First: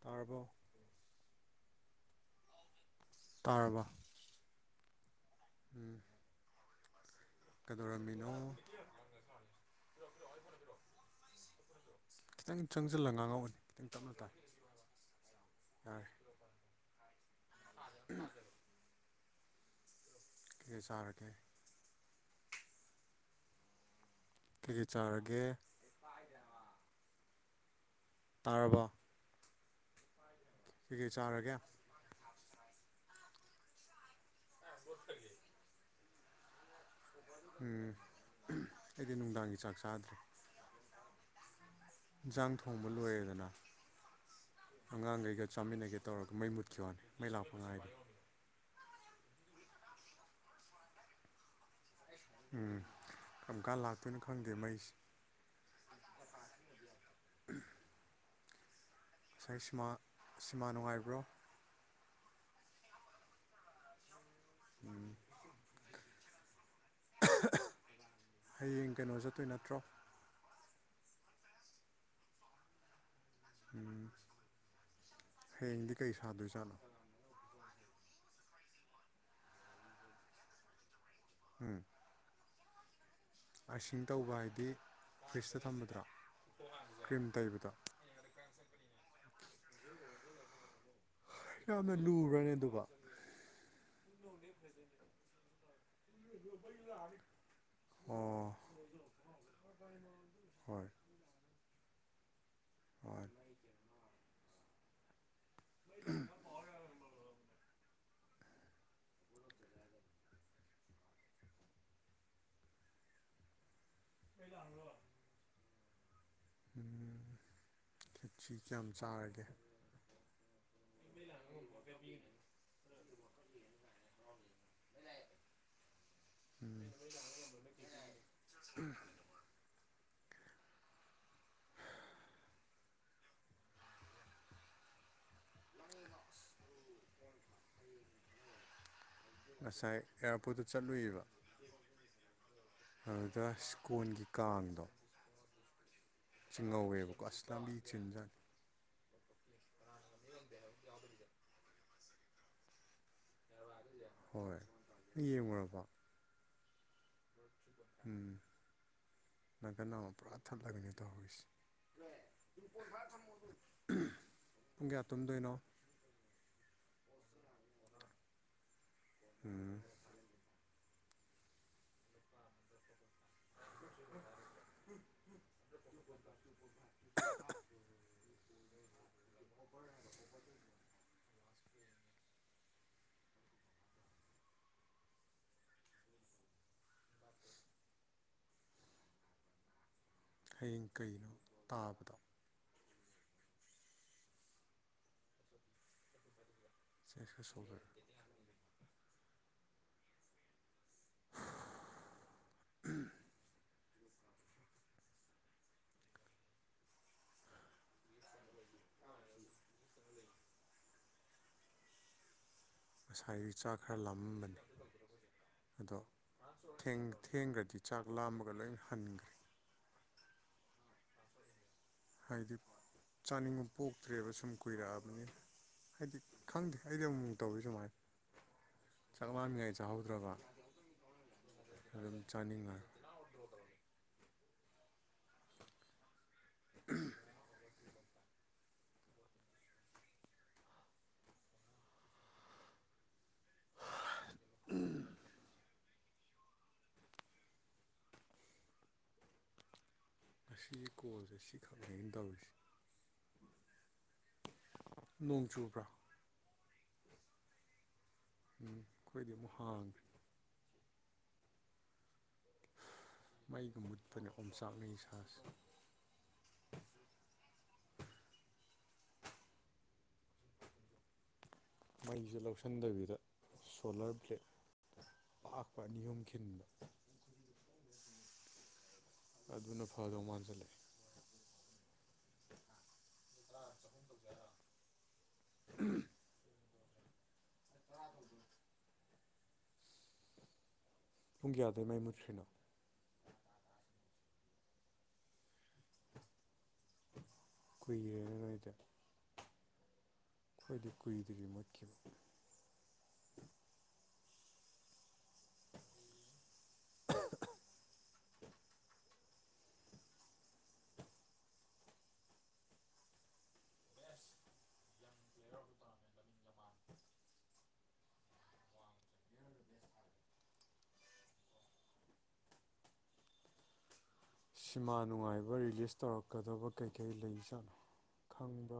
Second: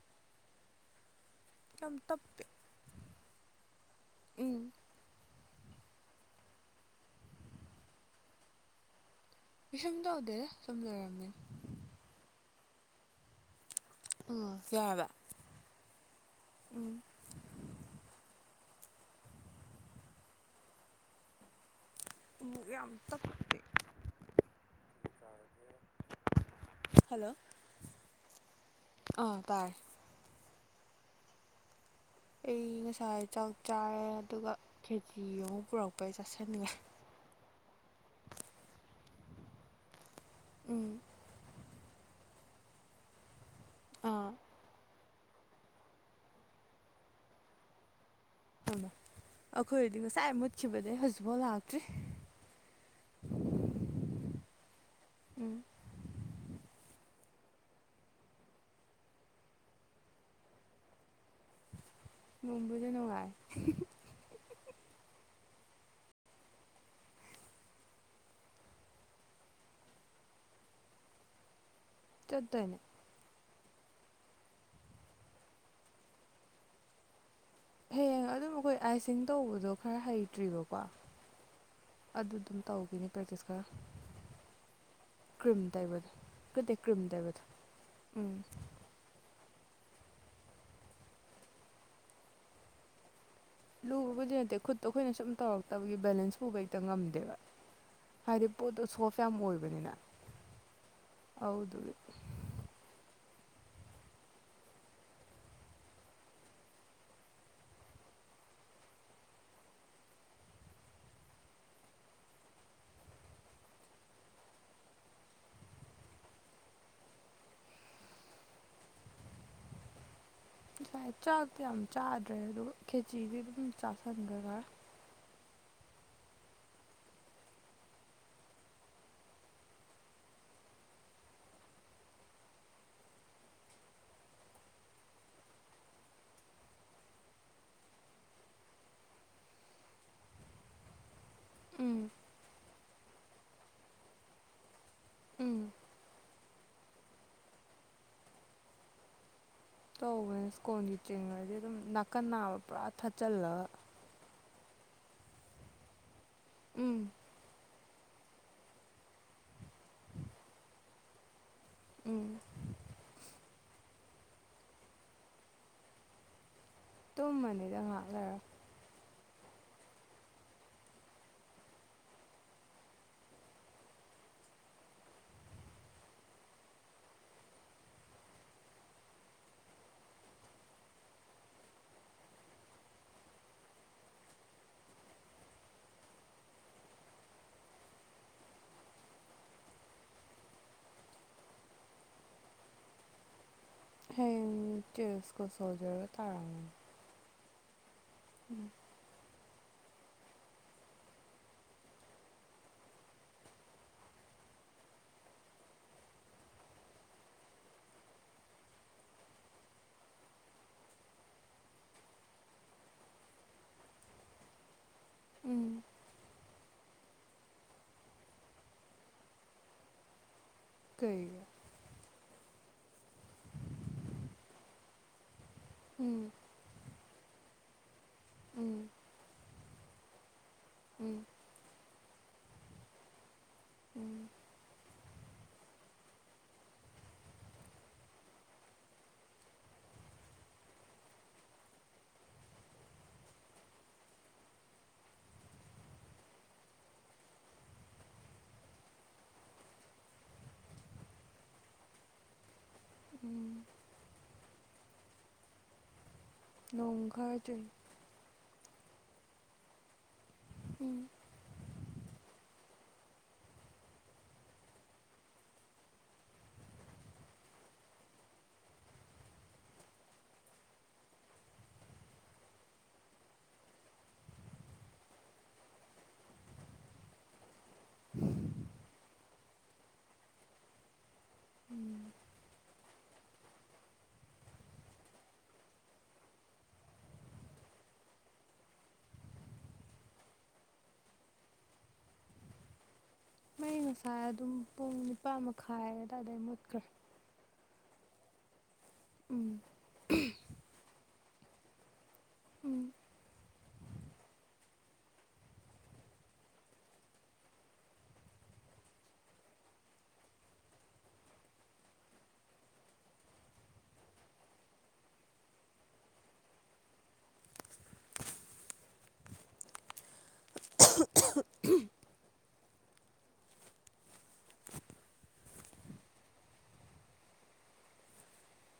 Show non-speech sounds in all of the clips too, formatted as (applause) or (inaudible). ꯇꯥꯔꯕꯣ ꯇ ꯇꯞꯄꯤ ꯇꯥꯔꯔꯕ ꯏ ꯎꯝ ꯀꯩꯗꯧꯔꯝꯃꯤꯅꯣ ꯑꯩꯁꯨꯝ ꯇꯧꯗꯦꯗ ꯁꯨꯝ ꯂꯩꯔꯝꯅꯦ ꯈꯤꯇꯪ ꯆꯪꯁꯤꯜꯂꯒ ꯉꯥꯡꯉꯧꯑꯅꯤ ꯎꯝ ꯌꯥꯕ ꯌꯥꯔꯦ ꯎꯝ ꯁꯤ ꯆꯥꯔꯒꯦ ꯌꯥꯝ ꯇ ꯐꯦ ꯀꯩ ꯀꯩ ꯆꯥꯔꯒꯦ ꯍꯜꯂꯣ ꯇꯥꯔꯕꯣ ꯑ ꯇꯥꯏ ꯀꯩꯀꯩ ꯆꯥꯔꯒꯦ ꯑꯩ ꯉꯁꯥꯏ ꯆꯥꯛ ꯆꯥꯔꯦ ꯑꯗꯨꯒ ꯈꯦꯇ ꯑꯃꯨ ꯄꯨꯔꯛꯄꯩ ꯆꯥꯁꯤꯟꯂꯦ ꯎꯝ ꯑꯩꯗꯤ ꯅꯨꯡꯗꯥꯡꯒꯤ ꯆꯥꯛ ꯆꯥꯗ꯭ꯔꯦ ꯎꯝ ꯌꯦꯟꯁꯥꯡ ꯊꯣꯡꯕ ꯂꯣꯏꯔꯦꯗꯅ ꯑꯥ ꯑꯉꯥꯡꯈꯩꯒ ꯆꯥꯃꯤꯟꯅꯒꯦ ꯇꯧꯔꯒ ꯃꯩ ꯃꯨꯠꯈꯤꯕ ꯋꯥꯅꯤ ꯃꯩ ꯂꯥꯛꯄ ꯉꯥꯏꯗꯣ ꯑꯩꯈꯣꯏꯔꯗꯤ ꯉꯁꯥꯏ ꯃꯨꯠꯈꯤꯕꯗꯩ ꯍꯧꯖꯤꯛꯐꯥꯎ ꯂꯥꯛꯇ꯭ꯔꯤ ꯎꯝ ꯀꯔꯝꯀꯥꯟ ꯂꯥꯛꯇꯣꯏꯅꯣ ꯈꯪꯗꯦ ꯃꯩꯁꯦ ꯎꯝ ꯎꯝ ꯉꯁꯥꯏ ꯁꯤꯃꯥ ꯁꯤꯃꯥ ꯅꯨꯡꯉꯥꯏꯕ꯭ꯔꯣ ꯅꯝꯕꯨꯗ ꯅꯨꯡꯉꯥꯏ ꯎꯝ ꯍꯌꯦꯡ ꯀꯩꯅꯣ ꯆꯠꯇꯣꯏ ꯅꯠꯇ꯭ꯔꯣ ꯠꯇꯅꯦ ꯎꯝ ꯍꯌꯦꯡꯗꯤ ꯀꯩ ꯁꯥꯗꯣꯏꯖꯥꯠꯂꯣ ꯍꯌꯦꯡ ꯑꯗꯨꯝ ꯑꯩꯈꯣꯏ ꯑꯥꯏꯁꯤꯡ ꯇꯧꯕꯗꯣ ꯈꯔ ꯍꯩꯇ꯭ꯔꯤꯕꯀꯣ ꯎꯝ ꯑꯗꯨ ꯑꯗꯨꯝ ꯇꯧꯈꯤꯅꯤ ꯄ꯭ꯔꯁ ꯑꯥꯏꯁꯤꯡ ꯇꯧꯕ ꯍꯥꯏꯗꯤ ꯐ꯭ꯔꯤꯖꯇ ꯀ꯭ꯔꯤꯝ ꯊꯝꯕꯗꯨꯔꯣ ꯇꯥꯏꯕꯗꯨ ꯀꯗꯤ ꯀ꯭ꯔꯤꯝ ꯇꯥꯏꯕꯗꯨ ꯎꯝ ꯌꯥꯝꯅ ꯂꯨꯔꯅꯦ ꯑꯗꯨꯒꯕ ꯂꯨꯕꯕꯨꯗꯤ ꯅꯠꯇꯦ ꯈꯨꯠꯇꯣ ꯑꯩꯈꯣꯏꯅ ꯁꯨꯝ ꯇꯧꯔꯒꯦ ꯇꯕꯒꯤ ꯕꯦꯂꯦꯟꯁ ꯄꯨꯕ ꯍꯦꯛꯇ ꯉꯝꯗꯦꯕ ꯍꯥꯏꯗꯤ ꯑꯣ ꯄꯣꯠꯇꯣ ꯁꯣꯐ ꯌꯥꯝ ꯑꯣꯏꯕꯅꯤꯅ ꯍꯣꯏ ꯍꯥꯎꯗ ꯑꯣ ꯄ ꯍ ꯎꯝ ꯊꯤꯠꯁꯤ ꯀꯌꯥꯝ ꯆꯥꯔꯒꯦ ꯉꯁꯥꯏ ꯆꯥꯛꯇꯣ ꯌꯥꯝ ꯆꯥꯗ꯭ꯔꯦ ꯑꯗꯣ ꯈꯦꯆꯗꯤ ꯑꯗꯨꯝ ꯆꯥꯁꯟꯈ ꯈꯔ ꯎꯝ ꯎꯝ (unintelligible) ꯉꯁꯥꯏ ꯑꯦꯌꯥꯔꯄꯣꯔꯠꯇ ꯆꯠꯂꯨꯏꯌꯦꯕ ꯎꯝ ꯑꯗꯨꯗ ꯁ꯭ꯀꯣꯟꯒꯤ ꯀꯥꯡꯗꯣ ꯎꯝ ꯆꯤꯡ ꯉꯥꯎꯋꯦꯕꯀ ꯑꯥꯁꯇ ꯕꯤꯇꯔꯤꯟꯖꯒꯦ ꯇꯧꯕꯅꯦ ꯁ꯭ꯀꯣꯟꯒꯤ ꯆꯦꯡꯔꯗꯤ ꯑꯗꯨꯝ ꯅꯥꯀꯟ ꯅꯥꯕ ꯄꯨꯔꯥ ꯊꯥꯠꯆꯤꯜꯂꯒ ꯍꯣꯏ ꯌꯦꯡꯂꯡꯉꯨꯔꯕ ꯎꯝ ꯎꯝ ꯅꯪꯀ ꯅ ꯑꯃ ꯄꯨꯔꯥ ꯊꯠꯂꯒꯅꯤ ꯇꯧꯍꯧꯔꯤꯁꯦ ꯎꯝ ꯄꯨꯡ ꯀꯌꯥ ꯇꯨꯝꯗꯣꯏꯅꯣ ꯇꯨꯝꯃꯅꯤꯗ ꯉꯥꯏꯍꯥꯛ ꯂꯩꯔꯒ ꯎꯝ ꯎ ꯍꯌꯦꯡ ꯀꯩꯅꯣ ꯇꯥꯕꯗꯣ ꯍꯌꯦꯡ ꯇꯦꯁꯀ ꯁꯣꯖꯔꯒ ꯇꯥꯔꯝꯒꯅꯤ ꯁꯤ ꯁꯁꯣꯈ꯭ꯔ ꯎꯝ ꯉꯁꯥꯏꯒꯤ ꯆꯥꯛ ꯈꯔ ꯂꯥꯝꯃꯝꯕꯅꯤ ꯎꯝ ꯑꯗꯣ ꯊꯦꯡꯈ꯭ꯔꯗꯤ ꯆꯥꯛ ꯂꯥꯝꯃꯒ ꯂꯣꯏꯅ ꯍꯟꯈ꯭ꯔꯦ ꯀꯩ ꯍꯥꯏꯗꯤ ꯆꯥꯅꯤꯡꯕ ꯄꯣꯛꯇ꯭ꯔꯦꯕ ꯁꯨꯝ ꯀꯨꯏꯔꯛꯑꯕꯅꯤ ꯍꯥꯏꯗꯤ ꯎꯝ ꯈꯪꯗꯦ ꯑꯩꯗꯤ ꯑꯃꯨꯛ ꯇꯧꯔꯤ ꯁꯨꯃꯥꯏ ꯎꯝ ꯆꯥꯛ ꯃꯥꯟꯉꯥꯏ ꯆꯥꯍꯧꯗ꯭ꯔꯕ ꯎꯝ ꯑꯗꯨꯝ ꯆꯥꯅꯤꯡꯉꯦ ꯎꯝ ꯎꯝ ꯎꯝ ꯉꯥꯁꯤꯒꯤ ꯀꯣꯜꯖꯦ ꯁꯤ ꯈꯛꯅꯦ ꯑꯩꯅꯥ ꯇꯧꯔꯤꯖꯦ (inaudible) ꯅꯣꯡ ꯆꯨꯕ꯭ꯔꯥ ꯅꯣꯡ ꯈꯔꯥ ꯆꯨꯏ ꯈꯣꯏꯗꯤꯃꯨꯛ ꯍꯥꯡꯈ꯭ꯔꯦ ꯎꯝ ꯃꯩꯒ ꯃꯨꯠꯄꯅꯦ ꯑꯣꯝꯆꯥꯛꯅꯩ ꯏꯁꯥꯁꯦ ꯃꯩꯁ ꯂꯧꯁꯤꯟꯗꯕꯤꯗ ꯁꯣꯂꯔ ꯄ꯭ꯂꯦꯠ ꯄꯥꯛꯄ ꯑꯅꯤ ꯑꯍꯨꯝ ꯈꯤꯟꯕ ꯑꯗꯨꯅ ꯐꯗꯧ ꯃꯥꯟꯁꯤꯜꯂꯦ ꯎꯝ ꯎꯝ ꯄꯨꯡ ꯀꯌꯥꯗꯩ ꯃꯥꯏ ꯃꯨꯠ꯭ꯔꯤꯅꯣ ꯃ ꯉꯁꯥꯏ ꯑꯗꯨꯝ ꯄꯨꯡ ꯅꯤꯄꯥꯥꯟ ꯃꯈꯥꯏ ꯑꯗꯨꯋꯥꯏꯗꯥꯏ ꯃꯨꯠꯈ꯭ꯔꯦ ꯀꯨꯏꯔꯦꯔꯔꯣꯏꯗ ꯎꯝ ꯀꯈꯗꯤ ꯀꯨꯏ ꯗꯗꯤꯒ꯭ꯔꯤ ꯃꯠꯀꯤꯈꯤꯕꯨ ꯎꯝ (unintelligible) ꯁꯤꯃꯥ ꯅꯨꯡꯉꯥꯏꯕ ꯔꯤꯂꯤꯁ ꯇꯧꯔꯛꯀꯗꯕ ꯀꯩꯀꯩ ꯂꯩꯖꯥꯠꯅꯣ ꯈꯪꯕꯣ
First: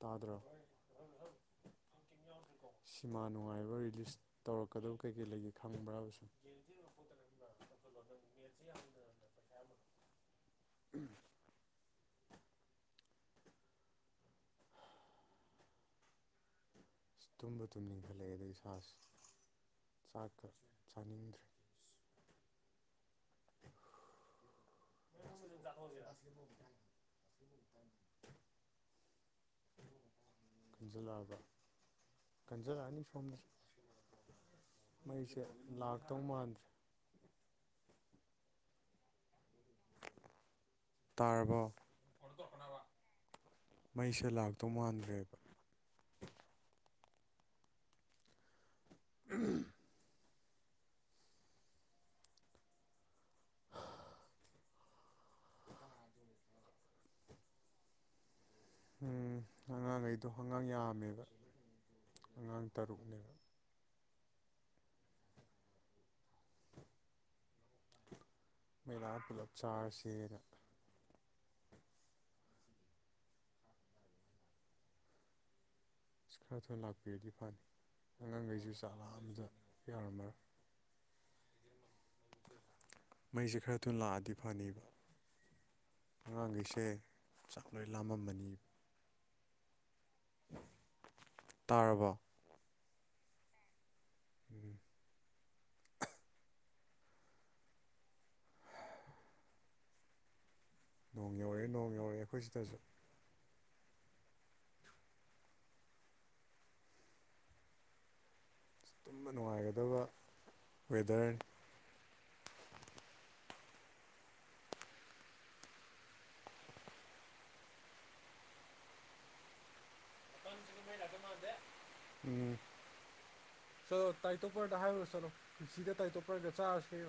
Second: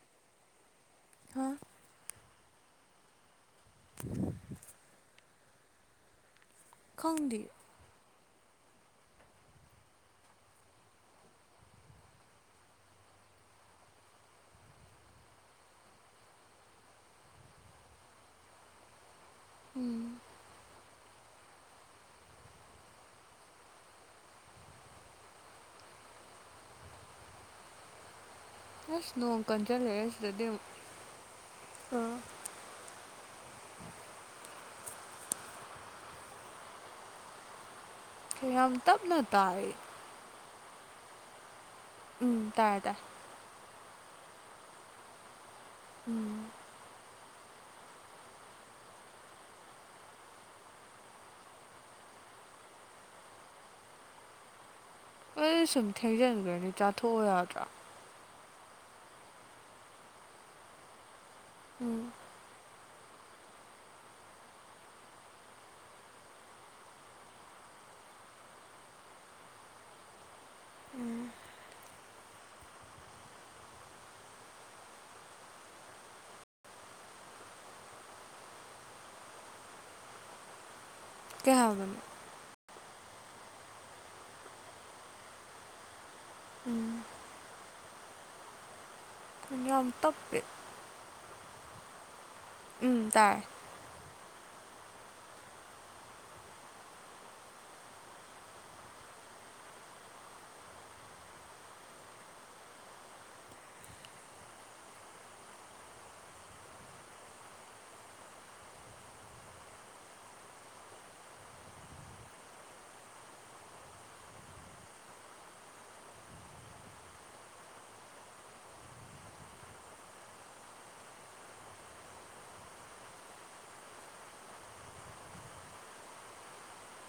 ꯇꯥꯗ꯭ꯔꯣ ꯍꯥ ꯁꯤꯃꯥ ꯅꯨꯡꯉꯥꯏꯕ ꯔꯤꯂꯤꯁ ꯇꯧꯔꯛꯀꯗꯕ ꯀꯩꯀꯩ ꯂꯩꯒꯦ ꯈꯪꯕ꯭ꯔꯕꯁꯨꯝ ꯈꯪꯗꯦ (unintelligible) ꯑꯁ ꯇꯨꯝꯕ ꯇꯨꯝꯅꯤꯡꯈꯠꯂꯛꯑꯦꯗ ꯏꯁꯥꯁꯦ ꯎꯝ ꯆꯥꯛꯀ ꯆꯥꯅꯤꯡꯗ꯭ꯔꯦ (unintelligible) ꯑꯁ ꯅꯣꯡ ꯀꯟꯖꯜꯂꯛꯑꯦ ꯁꯤꯗꯗꯤ ꯀꯟꯖꯟꯂꯛꯑꯅꯤ ꯁꯣꯝꯗꯁꯨ ꯃꯩꯁꯦ ꯂꯥꯛꯇꯧ ꯃꯥꯟꯗ꯭ꯔꯦ ꯌꯥꯝ ꯇꯞꯅ ꯇꯥꯏ ꯇꯥꯔꯕꯣ ꯎꯝ ꯇꯥꯏ ꯃꯩꯁꯦ ꯂꯥꯛꯇꯧ ꯃꯥꯟꯗ꯭ꯔꯦ ꯎꯝ (unintelligible) ꯑꯁ ꯁꯨꯝ ꯊꯦꯡꯖꯥꯟꯈ꯭ꯔꯅꯤ ꯆꯥꯊꯣꯛꯑꯣ ꯌꯥꯗ꯭ꯔꯣ ꯎꯝ ꯑꯉꯥꯡꯈꯩꯗꯣ ꯑꯉꯥꯡ ꯌꯥꯝꯃꯦꯕ ꯎꯝ ꯇꯔꯨꯛꯅꯦ ꯃꯩꯂꯥꯛꯑꯥ ꯄꯨꯂꯞ ꯆꯥꯔꯁꯦꯅ ꯎꯝ ꯑꯁ ꯈꯔ ꯊꯨꯅ ꯂꯥꯛꯄꯤꯔꯗꯤ ꯐꯅꯤ ꯑꯉꯥꯡꯈꯩꯁꯨ ꯆꯥꯛ ꯂꯥꯝꯕꯗ ꯌꯥꯔꯝꯃꯔꯣꯏ ꯀꯩꯍꯥꯏꯕꯅꯣ ꯃꯩꯁꯦ ꯈꯔ ꯊꯨꯅ ꯂꯥꯛꯑꯗꯤ ꯐꯅꯤꯕ ꯑꯉꯥꯡꯈꯩꯁꯦ ꯎꯝ ꯆꯥꯛꯂꯣꯏ ꯂꯥꯝꯃꯝꯃꯥꯅꯤ ꯌꯥꯝ ꯇꯞꯄꯦ ꯇꯥꯔꯕꯣ ꯎꯝ ꯇꯥꯏ ꯎꯝ ꯅꯣꯡ ꯌꯧꯔꯑꯦ ꯅꯣꯡ ꯌꯧꯔꯛꯑꯦꯈꯣꯏ ꯁꯤꯗꯁꯨ ꯇꯨꯝꯕ ꯅꯨꯡꯉꯥꯏꯒꯗꯕ ꯋꯦꯗꯔꯟ ꯎꯝ ꯆꯂꯣ ꯇꯥꯏꯇꯣꯞꯄꯔꯗ ꯍꯥꯏꯌ ꯆꯂꯣ ꯁꯤꯗ ꯇꯥꯏꯇꯣꯄꯔꯒ ꯆꯥꯔꯁꯤꯦ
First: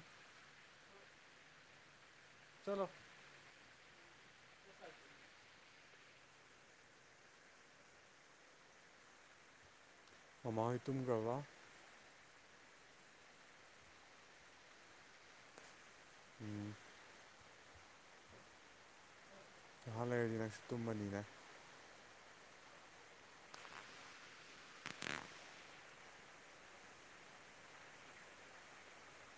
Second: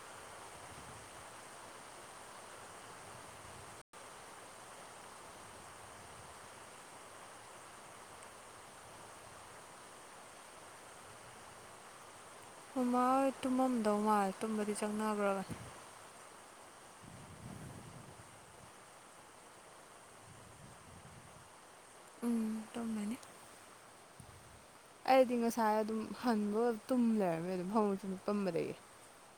ꯆꯂꯣ ꯃꯃꯥ ꯍꯇꯒ꯭ꯔꯕ ꯃꯃꯥ ꯍꯣꯏ ꯇꯨꯝꯃꯝꯗꯧ ꯃꯥꯜꯦ ꯇꯨꯝꯕꯗꯤ ꯆꯪꯅꯈ꯭ꯔꯒꯅꯤ ꯎꯝ ꯅꯍꯥꯛ ꯂꯩꯔꯗꯤ ꯅꯪꯁꯨ ꯇꯨꯝꯃꯅꯤ ꯎꯝ ꯇꯨꯝꯃꯅꯤ ꯑꯩꯗꯤ ꯉꯁꯥꯏ ꯑꯗꯨꯝ ꯍꯟꯕꯒ ꯇꯨꯝ ꯂꯩꯔꯝꯃꯦ ꯑꯗꯨꯝ ꯐꯥꯃꯨꯡ ꯁꯨꯝ ꯍꯤꯄꯝꯕꯗꯒꯤ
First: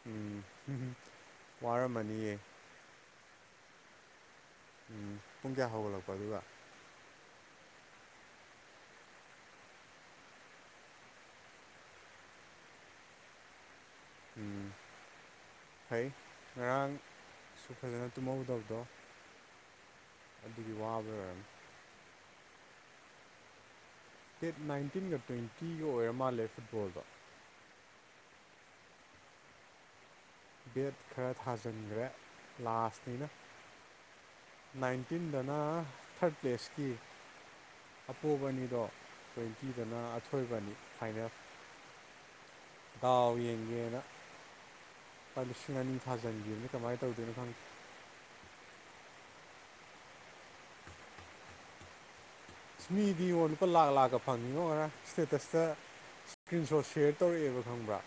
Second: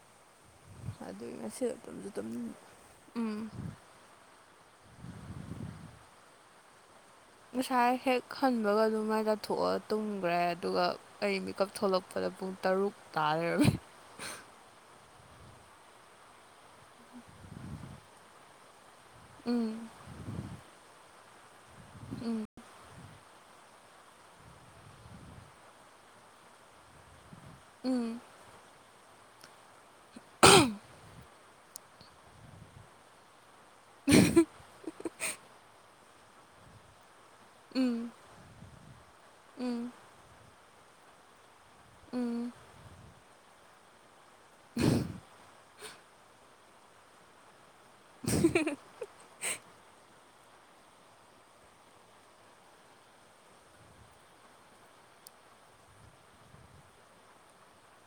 ꯎꯝ ꯑꯗꯨ ꯉꯁꯤꯗꯣ ꯇꯨꯝꯁꯨ ꯋꯥꯔꯝꯃꯅꯤꯌꯦ ꯇꯨꯝꯅꯤꯡꯕ ꯄꯨꯡ ꯀꯌꯥ ꯍꯧꯒꯠꯂꯛꯄ ꯑꯗꯨꯒ ꯉꯁꯥꯏ ꯍꯦꯛ ꯍꯟꯕꯒ ꯑꯗꯨꯝ ꯃꯥꯏ ꯇꯥꯊꯣꯛꯑꯒ ꯇꯨꯝꯈ꯭ꯔꯦ ꯑꯗꯨꯒ ꯑꯩ ꯃꯤꯀꯞ ꯊꯣꯛꯂꯛꯄꯗ ꯄꯨꯡ ꯇꯔꯨꯛ ꯇꯥ ꯂꯩꯔꯝꯃꯦ ꯎꯝ ꯐꯩ ꯉꯔꯥꯡꯁꯨ ꯐꯖꯅ ꯇꯨꯝꯍꯧꯗꯕꯗꯣ ꯎꯝ ꯑꯗꯨꯒꯤ ꯋꯥꯕ ꯑꯣꯏꯔꯝꯅꯤ ꯎꯝ ꯗꯦꯠ ꯅꯥꯏꯟꯇꯤꯟꯒ ꯇ꯭ꯋꯦꯟꯇꯤꯒ ꯑꯣꯏꯔ ꯃꯥꯜꯂꯦ ꯐꯨꯠꯕꯣꯜ ꯎꯝ ꯕꯦꯠ ꯈꯔ ꯊꯥꯖꯤꯟꯈ꯭ꯔꯦ ꯂꯥꯁꯇꯩꯅ ꯅꯥꯏꯟꯇꯤꯟꯗꯅ ꯊꯥꯔꯠ ꯄ꯭ꯂꯦꯁꯀꯤ ꯎ ꯀꯣꯕꯅꯤꯗꯣ ꯇ꯭ꯋꯦꯟꯇꯤꯗꯅ ꯑꯊꯣꯏꯕꯅꯤ ꯐꯥꯏꯅꯦꯜ ꯎꯝ ꯗꯥꯎ ꯌꯦꯡꯒꯦꯅ ꯂꯨꯄꯥ ꯂꯤꯁꯤꯡ ꯑꯅꯤ ꯊꯥꯖꯤꯟꯒꯦꯅ ꯀꯃꯥꯏꯅ ꯇꯧꯗꯣꯏꯅꯣ ꯈꯪꯦ (unintelligible) ꯃꯤꯗꯤ ꯌꯣꯟ ꯂꯨꯄꯥ ꯂꯥꯛ ꯂꯥꯛꯀ ꯐꯪꯉꯤꯉꯣ ꯑꯣꯏꯔ ꯏꯁꯇꯦꯇꯁꯇ ꯏꯁꯀ꯭ꯔꯤꯟ ꯁꯣꯠ ꯁꯦꯌꯔ ꯇꯧꯔꯛꯑꯦꯕ ꯈꯪꯕ꯭ꯔꯥ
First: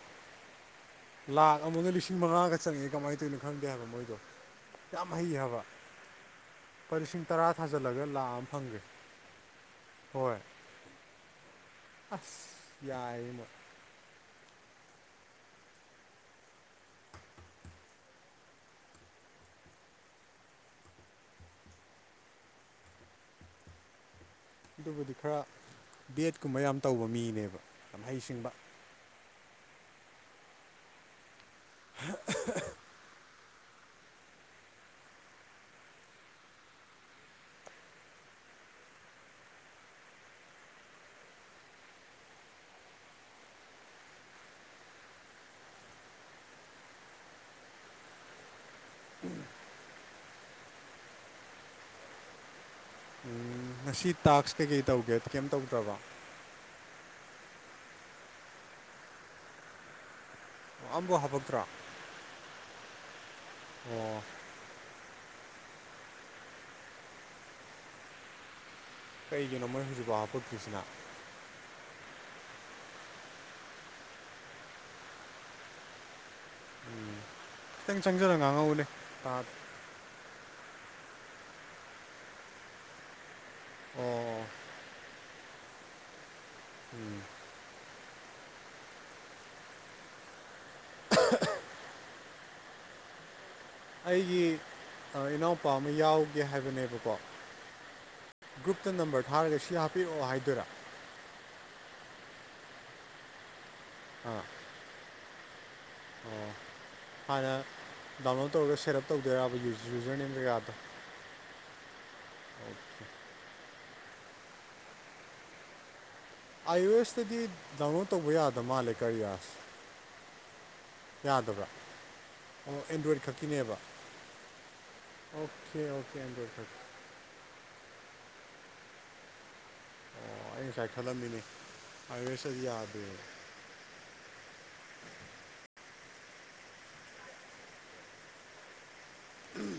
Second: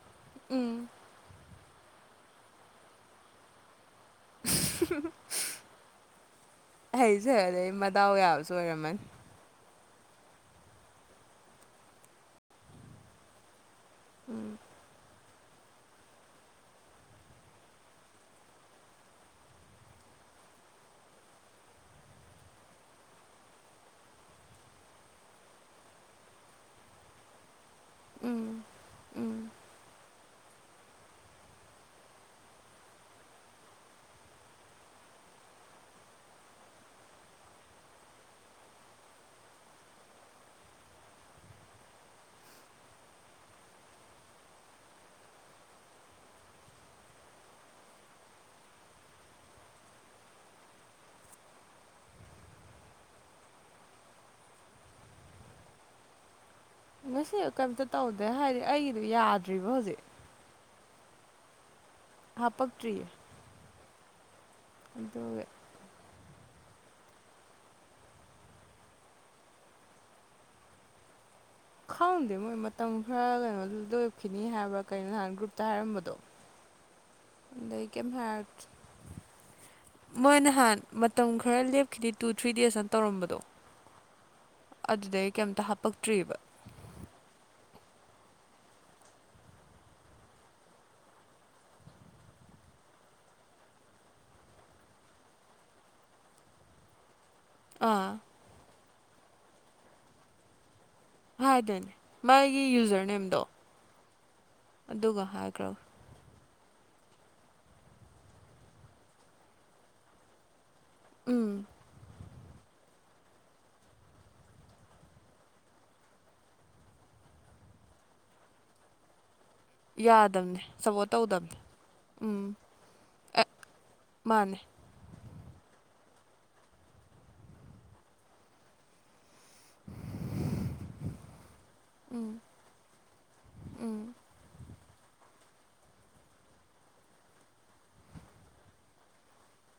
ꯑꯦ ꯂꯥꯛ ꯑꯃꯗ ꯂꯤꯁꯤꯡ ꯃꯉꯥꯒ ꯆꯪꯉꯦ ꯀꯃꯥꯏꯅ ꯇꯧꯔꯤꯅꯣ ꯈꯪꯒꯦ ꯍꯥꯏꯕ ꯃꯣꯏꯗꯣ ꯌꯥꯝ ꯍꯩ ꯍꯥꯏꯕ ꯂꯨꯄꯥ ꯂꯤꯁꯤꯡ ꯍꯩꯁꯦ ꯇꯔꯥ ꯑꯗꯩ ꯊꯥꯖꯤꯜꯂꯒ ꯃꯗꯥꯎ ꯂꯥꯛꯑ ꯑꯃ ꯌꯥꯕꯁꯨ ꯐꯪꯒꯦ ꯑꯣꯏꯔꯝꯃꯅꯤ ꯍꯣꯏ ꯑꯁ ꯌꯥꯏ ꯃ ꯎꯝ ꯑꯗꯨꯕꯨꯗꯤ ꯈꯔ ꯕꯦꯠꯀꯨꯝꯕ ꯌꯥꯝ ꯇꯧꯕ ꯃꯤꯅꯦꯕ ꯌꯥꯝ ꯎꯝ ꯍꯩꯁꯤꯡꯕ ꯎꯝ ꯍ ꯎꯝ ꯉꯁꯤ ꯇꯥꯛꯁ ꯀꯩꯀꯩ ꯇꯧꯒꯦ ꯀꯩꯝ ꯇꯧꯗ꯭ꯔꯕ ꯉꯁꯤ ꯀꯩꯝꯇ ꯇꯧꯗꯦ ꯍꯥꯏꯗꯤ ꯑꯩꯒꯤꯗꯨꯣ ꯌꯥꯗ꯭ꯔꯤꯕ ꯍꯧꯖꯤꯛ ꯑꯕꯨ ꯍꯥꯞꯄꯛꯇ꯭ꯔꯣ ꯍꯥꯄꯛ ꯇ꯭ꯔꯤꯌꯦ ꯑꯣ ꯑꯗꯨ ꯀꯩꯒꯤꯅꯣ ꯃꯣꯏ ꯍꯧꯖꯤꯛꯐꯥꯎꯕ ꯐꯠꯀꯤꯁꯤꯅ ꯈꯪꯗꯦ ꯃꯣꯏ ꯃꯇꯝ ꯈꯔ ꯀꯩꯅꯣꯗꯨ ꯂꯣꯏꯞꯈꯤꯅꯤ ꯍꯥꯏꯕ꯭ꯔꯥ ꯀꯩꯅꯣ ꯅꯍꯥꯟ ꯒ꯭ꯔꯨꯞꯇ ꯍꯥꯏꯔꯝꯕꯗꯣ ꯎꯝ ꯑꯗꯩ ꯈꯤꯇꯪ ꯀꯩꯝ ꯆꯪꯖꯔꯒ ꯉꯥꯡ ꯍꯥꯏꯔꯛꯇ꯭ꯔꯦ ꯉꯧꯕꯅꯦꯥ ꯃꯣꯏ ꯅꯍꯥꯟ ꯃꯇꯝ ꯈꯔ ꯂꯦꯞꯈꯤꯗꯦ ꯇꯨ ꯊ꯭ꯔꯤ ꯗꯦꯖꯅ ꯇꯧꯔꯝꯕꯗꯣ ꯑꯣ ꯑꯗꯨꯗꯩ ꯀꯩꯝꯇ ꯍꯥꯞꯄꯛꯇ꯭ꯑꯔꯤꯕ ꯎꯝ ꯎꯝ ꯎ ꯑꯩꯒꯤ ꯏꯅꯥꯎꯄꯥ ꯑꯃ ꯌꯥꯎꯒꯦ ꯍꯥꯏꯕꯅꯦꯕꯀꯣ ꯑꯥ ꯒ꯭ꯔꯨꯞꯇ ꯅꯝꯕꯔ ꯊꯥꯔꯒ ꯁꯤ ꯍꯥꯞꯄꯤꯔꯛꯑꯣ ꯍꯥꯏꯗꯨꯔꯥ ꯍꯥꯏꯗꯅꯦ ꯃꯥꯒꯤ ꯌꯨꯖꯔ ꯅꯦꯝꯗꯣ ꯎꯝ ꯑꯗꯨꯒ ꯍꯥꯏꯈ꯭ꯔꯕ ꯑꯣ ꯍꯥꯟꯅ ꯗꯥꯎꯟꯂꯣꯗ ꯇꯧꯔꯒ ꯁꯦꯠ ꯑꯞ ꯇꯧꯗꯣꯏꯕ ꯌꯨꯖꯔ ꯅꯦꯝ ꯀꯖꯀꯒꯥꯗꯣ ꯎꯝ ꯑ ꯑꯥꯏ ꯑꯣ ꯑꯦꯁꯇꯗꯤ ꯗꯥꯎꯟꯂꯣꯗ ꯇꯧꯕ ꯌꯥꯗꯕ ꯃꯥꯜꯂꯦ ꯀꯔꯤꯌꯥꯁ ꯌꯥꯗꯕꯅꯦ ꯁꯞꯄꯣꯔꯠ ꯇꯧꯗꯕꯅꯦ ꯌꯥꯗꯕ꯭ꯔꯥ ꯎꯝ ꯑꯣ ꯑꯦꯟꯗ꯭ꯔꯣꯏꯗ ꯑꯦ ꯈꯛꯀꯤꯅꯦꯕ ꯃꯥꯅꯦ ꯑꯣꯀꯦ ꯑꯣꯀꯦ ꯑꯗ ꯐ ꯑꯣ ꯑꯩ ꯉꯁꯥꯏ ꯈꯜꯂꯝꯃꯤꯅꯦ ꯎꯝ ꯑꯁꯗꯤ ꯌꯥꯗꯦ ꯎꯝ ꯎꯝ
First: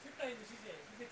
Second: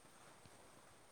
ꯁꯤꯐ ꯇ ꯁꯤꯁꯦ ꯊ꯭ꯔ